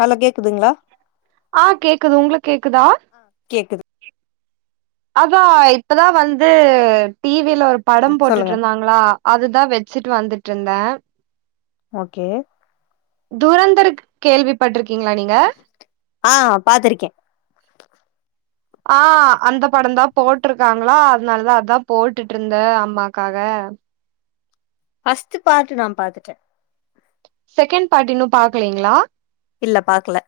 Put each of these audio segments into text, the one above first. நல்லா கேக்குதுங்களா ஆ கேக்குது உங்களுக் கேக்குதா கேக்குது அதா இப்பதா வந்து டி வில ஒரு படம் சொல்லுங்க போட்டுட்ருந்தாங் ஆ அதுதா வெச்சிட்டு வந்துட்ருந்தே ஓகே தூரந்தரு கேள்வி பட்டிருக்கீங்களா நீங் ஆ பாத்துருக்கே [inaudible] ஆ அந்த படந்தா போட்டிருக்காங்களா அதனாலதா அதா போட்டுட்ருந்தே அம்மாகாக ஃபர்ஸ்ட்டு நா பாத்துட்டே செகண்ட் பார்ட்டு இன்னு பாக்கலீங்களா இல்ல பாக்கல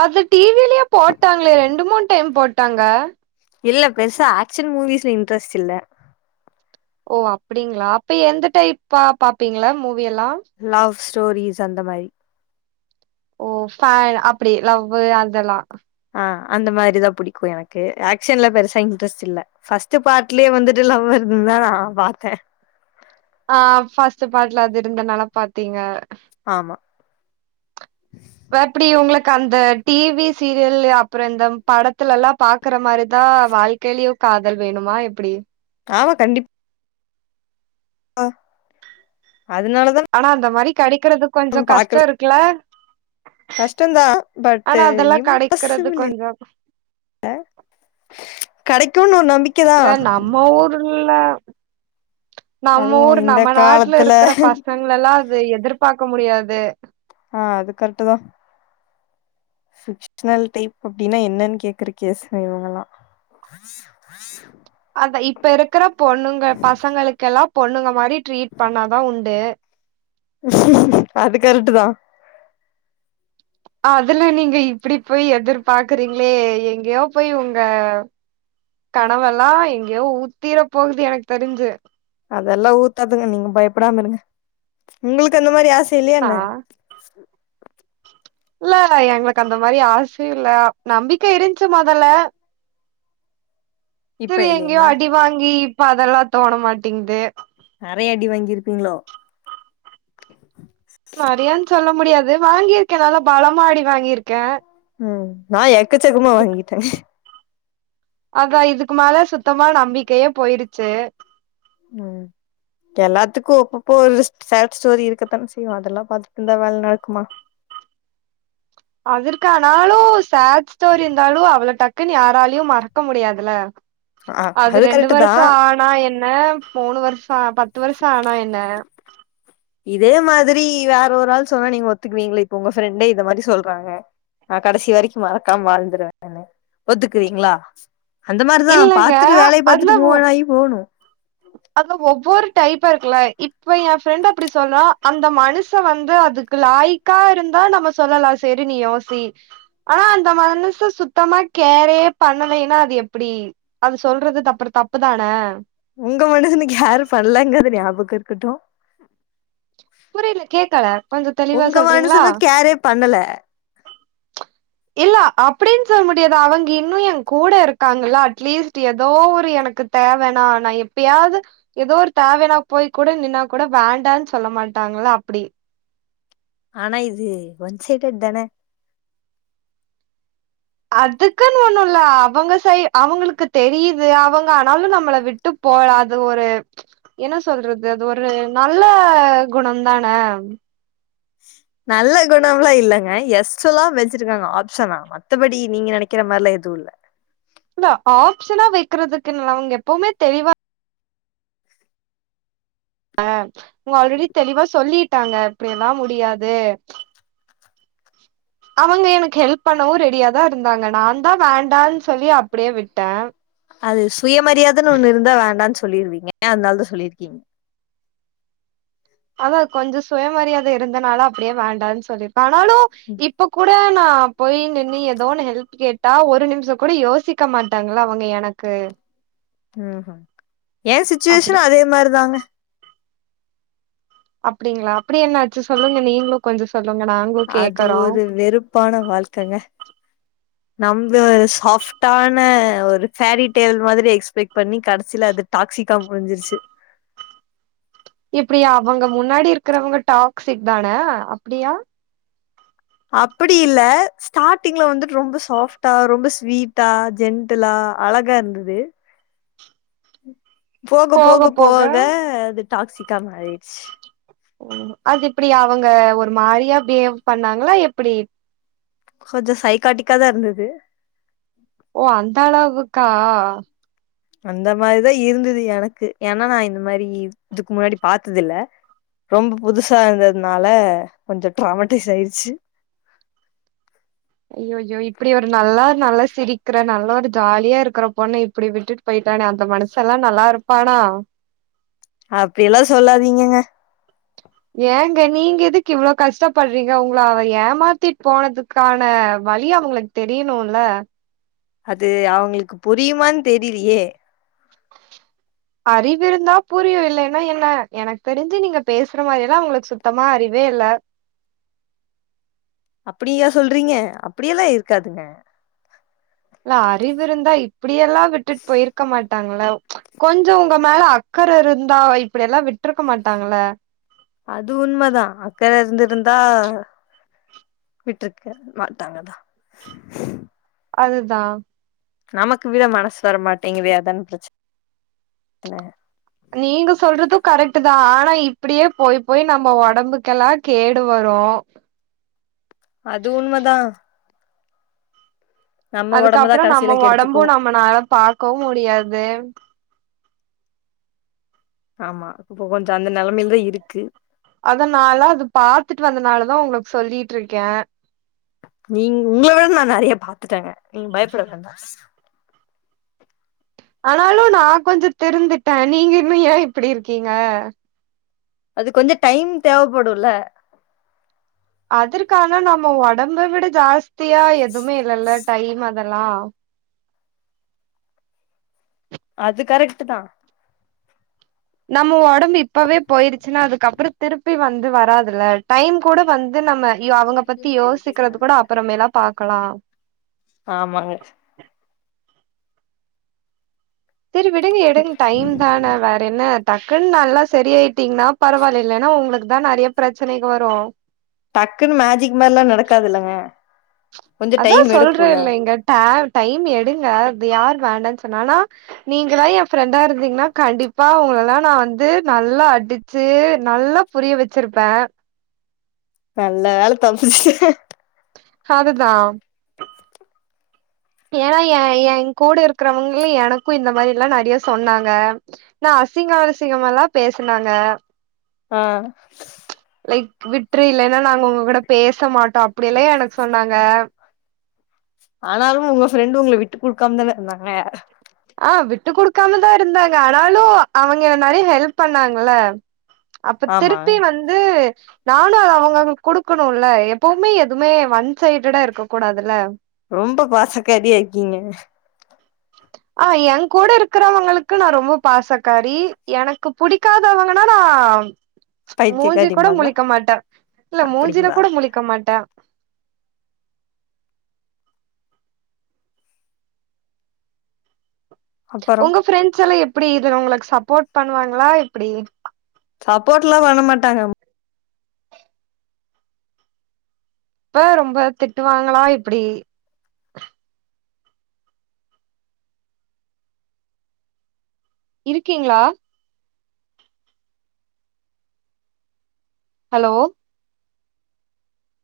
அது டி விலயே போட்டாங்களே ரெண்டு மூண் டைம் போட்டாங்க இல்ல பெருசா ஆக்சன் மூவிஸ்ல இன்ட்ரெஸ்ட் இல்ல ஓ அப்படிங்களா அப்ப எந்த டைப் பாப் பாப்பீங்களா மூவில்லா லவ் ஸ்டோரிஸ் அந்த மாரி ஓ பா அப்டி லவ்வு அதெல்லா ஆ அந்த மாரிதா புடிக்கு எனக்கு ஆக்ஷன்ல பெருசா இன்ட்ரெஸ்ட் இல்ல ஃபஸ்ட்டு பார்ட்லயே வந்துட்டு லவ் வருதுதா நா பாத்தே ஆ பஸ்ட்டு பார்ட்ல அது இருந்தனாலா பாத்தீங்க ஆமா இப்ப எப்டி உங்களுக்கு அந்த டி வி சீரியல் அப்பற இந்த படத்துலல்லா பாக்குற மாரிதா வாழ்க் கெளியவ் காதல் வேணுமா எப்டி ஆமா கண்டிப் அ அதனாலதா ஆனா அந்த மாரி கெடைக்கறது நா கொஞ்ச கஷ்ட பாக்கல இருக்குல கஷ்டந்தா பட்டு கெடைக்கிறது இம்பசிபில்லி கொஞ்சோ கெடைக்கும்னு ஒரு நம்பிக் இல்ல நம்ம ஊர்ல்லா நம்ம அதுவு ஊர் இந்த நம்ம நாட்டுல காலத்துல இருக்கிற பசங் இவங்கலெல்லா அது எதிர்பாக்க முடியாது ஆ அது கரெக்டு தா சுச்னல் டைப் அப்டின்னா என்னன்னு கேக்குறக்க கேசுங்க இவங்கெல்லா அத இப்ப இருக்கற பொண்ணுங்க பசங்களுக்கெல்லா பொண்ணுங்க மாரி ட்ரீட் பண்ணாதா உண்டு அது கர்க்ட்டு தா அதுல்லா நீங்க இப்டி போய் எதிர்பாக்றீங்ளே எங்கேயோ போய் உங்க கனவெல்லா எங்கேயோ ஊத்திர போகுது எனக்கு தெரிஞ்சு அதெல்லா ஊத்தாதுங்க நீங்க பயப்படாம இருங்க உங்களுக்கு அந்த மாரி ஆசை இல்லையா நா என்ன இல்ல எங்களுக்கு அந்த மாரி ஆசையு இல்ல நம்பிக்கை இருந்துச்சு முதல்ல இப்ப செரி எங்யோ இல்லைங்களா அடி வாங்கி இப்ப அதெல்லா தோண மாட்டிங்குது நெறைய அடி வாங்கியிருப்பீங்ளோ நெறையான் சொல்ல முடியாது வாங்கிக்கே நல்லா பலமா அடி வாங்கிருக்கே ம் நா எக்கச்சக்மா வாங்கிட்டே அத இதுக்கு மேல சுத்தமா நம்பிக்கையே போயிருச்சு ம் எல்லாத்துக்கு அப்பப்போ ஒரு சேட் ஸ்டோரி இருக்கத்தா செய்யு அதெல்லா பாத்திட்டுருந்தா வேல நடக்குமா அதற்கானாலு சேட் ஸ்டோரி இருந்தாலு அவள டக் க்குனு யாராலயு மறக்க முடியாதுல ஆ அது ரெண்டு கரெக்ட் தா வர்ஷோ ஆ னா என்ன மூணு வர்ஷோ பத்து வர்ஷோ ஆனா என்ன இதே மாதிரி வேற ஒரு ஆள் சொன்னா நீங்க ஒத்துக்குவீங்ள இப்ப உங்க ஃப்ரெண்டே இந்த மாதிரி சொல்றாங்க நா கடைசி வரைக்கு மறக்காம வாழ்ந்துருவேன் நானு ஒத்துக்குவீங்ளா அந்த மாரிதா இல்லங்க பாத்துட்டு வேலைய பாத்துட்டு மூவணாகி போணு அதுல ஒவ்வொரு டைப்பா இருகுல்ல இப்ப எ ஃப்ரெண்ட்டு அப்டி சொல்லு அந்த மனுச வந்து அதுக் குலாய்கா இருந்தா நம்ம சொல்லலா சேரி நீ யோசி ஆனா அந்த மனுச சுத்தமா கேரே பண்ணலைன்னா அது எப்டி அது சொல்றது தப்ற தப்பு தானே உங்க மனுசனுக்கு யார் பண்ணலங்றது ஞாபக இருக்கட்டு புரியல கேக்கல கொஞ்சோ தெளிவா உங்க சொல்றீங்ளா மனுசனு கேரே பண்ணல இல்ல அப்டின் சொல்முடியாது அவங்க இன்னு எ கூட இருக்காங்கல அட்லீஸ்ட் எதோ ஒரு எனக்குத் தேவென நா எப்பயாது எதோ ஒரு தேவைனா போய் கூட நின்னா கூட வேண்டான் சொல்ல மாட்டாங்ளா அப்டி ஆனா இது ஒன்சைட்டட்டு தானே அதுக்குன்னு ஒண்ணுல்ல அவங்க சை அவுங்ளுக்கு தெரியுது அவுங்க ஆனாலு நம்மள விட் ட்டு போல அது ஒரு என்ன சொல்றது அது ஒரு நல்ல குணந்தானே நல்ல குணம்ல்லா இல்லங்க எஸ்ட்ல்லா வச்சிருக்காங்க ஆப்ஷனா மத்தபடி நீங்க நெனைக்கிற மார்ல்லா எது இல்ல இல்ல ஆப்ஷனா வைக்கிறதுக்கு நா அவங்க எப்வுமே தெளிவா ஆ உங்க ஆல்ரெடி தெளிவா சொல்லிட்டாங்க அப்டியெல்லா முடியாது அவங்க எனக்கு ஹெல்ப் பண்ணவு ரெடியா தா இருந்தாங்க நாதா வேண்டான் சொல்லி அப்டியே விட்டே அது சுயமரியாதன் ஒண்ணு இருந்தா வேண்டான் சொல்லிருவீங்க அதனாலதா சொல்லிருக்கீங்க அதா கொஞ்சோ சுயமரியாதை இருந்தனால அப்டியே வேண்டான் சொல்லியிருப்பே ஆனாலு இப்ப கூட நா போய் நின்னு எதோன்னு ஹெல்ப் கேட்டா ஒரு நிமிஷம் கூட யோசிக்க மாட்டாங்ள அவுங்க எனக்கு ம் ஏ அப்டி சிச்சுஏஷன் அதேமார் தாங்க அப்டிங்களா அப்டி என்னாச்சு சொல்லுங்க நீங்ளு கொஞ்ச சொல்லுங்க நா அது ஒரு வெறுப்பான வாழ்க்கங்க நம்ள சாஃப்ட்டான ஒரு ஃபாரி டெய்ல் மாதிரி எக்ஸ்பெக்ட் பண்ணி கடைசில அது டாக்ஸிகா முடுஞ்சிச்சு இப்டி அவங்க முன்னாடி இருக்கிறவங்க டாக்சிக் தானே அப்டியா அப்புடி இல்ல ஸ்டாட்டிங்ல வந்துட்டு ரொம்ப சாஃப்டா ரொம்ப ஸ்வீட்டா ஜென்ட்டுலா அழகா இருந்தது போகப்போக போக அது டாக்சிகா மாரிட்ச் ம் அது எப்டி அவுங்க ஒரு மாரியா பிஹேவ் பண்ணாங்ளா எப்புடி கொஞ்ச சைகாட்டிக்கா தா இருந்தது ஓ அந்த அளவுக்கா அந்த மாதிதா இருந்தது எனக்கு ஏன்னா நா இந்த மாரி இதுக்கு முன்னாடி பாத்தது இல்ல ரொம்ப புதுசா இருந்ததுனால கொஞ்சோ ட்ராமட்டீஸ் ஆய்டுச்சு ஐயய்யோ இப்புடி ஒரு நல்லா நல்லா சிரிக்கிற நல்லா ஒரு ஜாலியா இருக்கற பொண்ண இப்புடி விட்டுட் போயிட்டானே அந்த மனுசல்லா நல்லா இருப்பானா அப்டில்லா சொல்லாதீங்கங்க ஏங்க நீங்க எதுக்கு இவ்ளோ கஷ்டப்படுறீங்க உங்கள அவ ஏமாத்திட் போனதுக்கான வலி அவங்கள தெரியணுல அது அவங்களுக்கு புரியுமான்னு தெரியலயே அறிவு இருந்தா புரியு இல்லேன்னா என்ன எனக்கு தெரிஞ்சு நீங்க பேசுற மாரில்லா அவங்களுக்கு சுத்தமா அறிவே இல்ல அப்புடியா சொல்றீங்க அப்புடியெல்லா இருக்காதுங்க இல்ல அறிவு இருந்தா இப்படியெல்லா விட்டுட் போயிருக்க மாட்டாங்கல்ல கொஞ்சோ உங்க மேல அக்கற இருந்தா இப்படியெல்லா விட்டருக்க மாட்டாங்கல்ல அது உண்மதா அக்கற இருந்திருந்தா விட்டுருக்க மாட்டாங்கதா அதுதா நமக்கு விட மனசு வரமாட்டேங்குதே அதான்னே பிரச்சன நீங்க சொல்றதும் கரெக்ட் தா ஆனா இப்பிடியே போய் போய் நம்ப உடம்புக்கெல்லா கேடு வரு அது உண்மதா நம்ம ஒடம்பதா அதுக்கப்புறோ நம்ம கடைசில ஒடம்பு கெடுத்துக்குவோ நம்மனால பாக்கவு முடியாது ஆமா இப்ப கொஞ்சோ அந்த நெலமேல தா இருக்கு அதனால அது பாத்துட்டு வந்தனால தா உங்களுக்கு சொல்லிட் இருக்கே நீங் உங்கள விட நா நெறய பாத்துட்டேங்க நீங்க பயப்பட வேண்டா ஆனாலு நா கொஞ்ஜோ திரிந்திட்டே நீங்க இன்னு ஏன் இப்பிடி இருக்கீங்க அது கொஞ்ஜோ டைம் தேவப்படுல்ல அதற்கான நம்ப ஒடம்ப விட ஜாஸ்தியா எதுமே இல்லல்ல டைம் அதெல்லா அது கரெக்ட்டு தா நம்ம ஒடம்பு இப்பவே போயிருச்சுன்னா அதுக்கப்புறோ திருப்பி வந்து வராதுல டைம் கூட வந்து நம்ம யோ அவங்க பத்தி யோசிக்கிறது கூட அப்புறமேலா பாக்கலா ஆமாங்க சரி விடுங்க எடுங் டைம் தானே வே என்ன டக்குன்னு நல்லா சரி ஆயிட்டீங்கன்னா பரவாயில்ல இல்லன்னா உங்களுக்கு தா நெறய பிரச்சனைக வரும் டக்குன்னு மேஜிக் மார்ல்லா நடக்காதுல்லங்க கொஞ்சோ அதா டைம் எடுக்குல்ல சொல்றல்ல இங்க ட டைம் எடுங்க அது யார் வேண்டான் சொன்னா ஆனா நீங்கல்லா எ ஃப்ரெண்டா இருந்தீங்ன்னா கண்டிப்பா உங்களல்லா நா வந்து நல்லா அடிச்சு நல்லா புரிய வச்சிருப்ப நல்ல வேல தப்புச்சுட்ட ஹதுதா ஏன்னா எ எ கூட இருக்கிறவங்களே எனக்கூ இந்த மாரில்லா நறைய சொன்னாங்க நா அசிங்க‌ அசிங்கமால்லா பேசுனாங்க ஆ லைக் விட்ரு இல்லேனா நாங்க உங்க கூட பேச மாட்டோ அப்டியெல்லா எனக்கு சொன்னாங்க ஆனாலு உங்க ஃபிரெண்டு் உங்கள விட்டு குடுக்காம தான இருந்தாங்க ஆ விட்டு குடுக்காமதா இருந்தாங்க ஆனாலு அவங்க என் நெறைய ஹெல்ப் பண்ணாங்கல்ல அப்ப ஆமா திருப்பி வந்து நானு அத அவங்களுக்கு குடுக்குணுல்ல எப்பவுமே எதுமே ஒன் சைடடா இருக்க கூடாதுல ரொம்ப பாசக்காரியா இருக்கீங்க ஆ என் கூட இருக்கிறவங்களுக்கு நா ரொம்ப பாசக்காரி எனக்குப் புடிக்காதவங்கன்னா நா மூஞ்சி கூட பைத்தியக்காரிம்பாங்களா முழிக்க மாட்ட இல்ல மூஞ்சில அப்டிங்களா கூட முழிக்க மாட்ட அப்பறோ உங்க ஃபிரெண்ட்ஸ் எல்லா எப்டி இதுல உங்களுக்கு சப்போர்ட் பண்ணுவாங்ளா எப்புடி சப்போட்லா பண்ணமாட்டாங்க இப்ப ரொம்ப திட்டுவாங்களா எப்பிடி இருக்கிங்ளா ஹலோ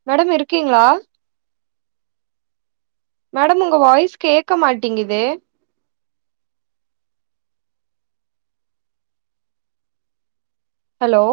மேடம் இருக்கிங்ளா மேடம் உங்க வாய்ஸ் கேக்க மாட்டிங்குது ஹலோ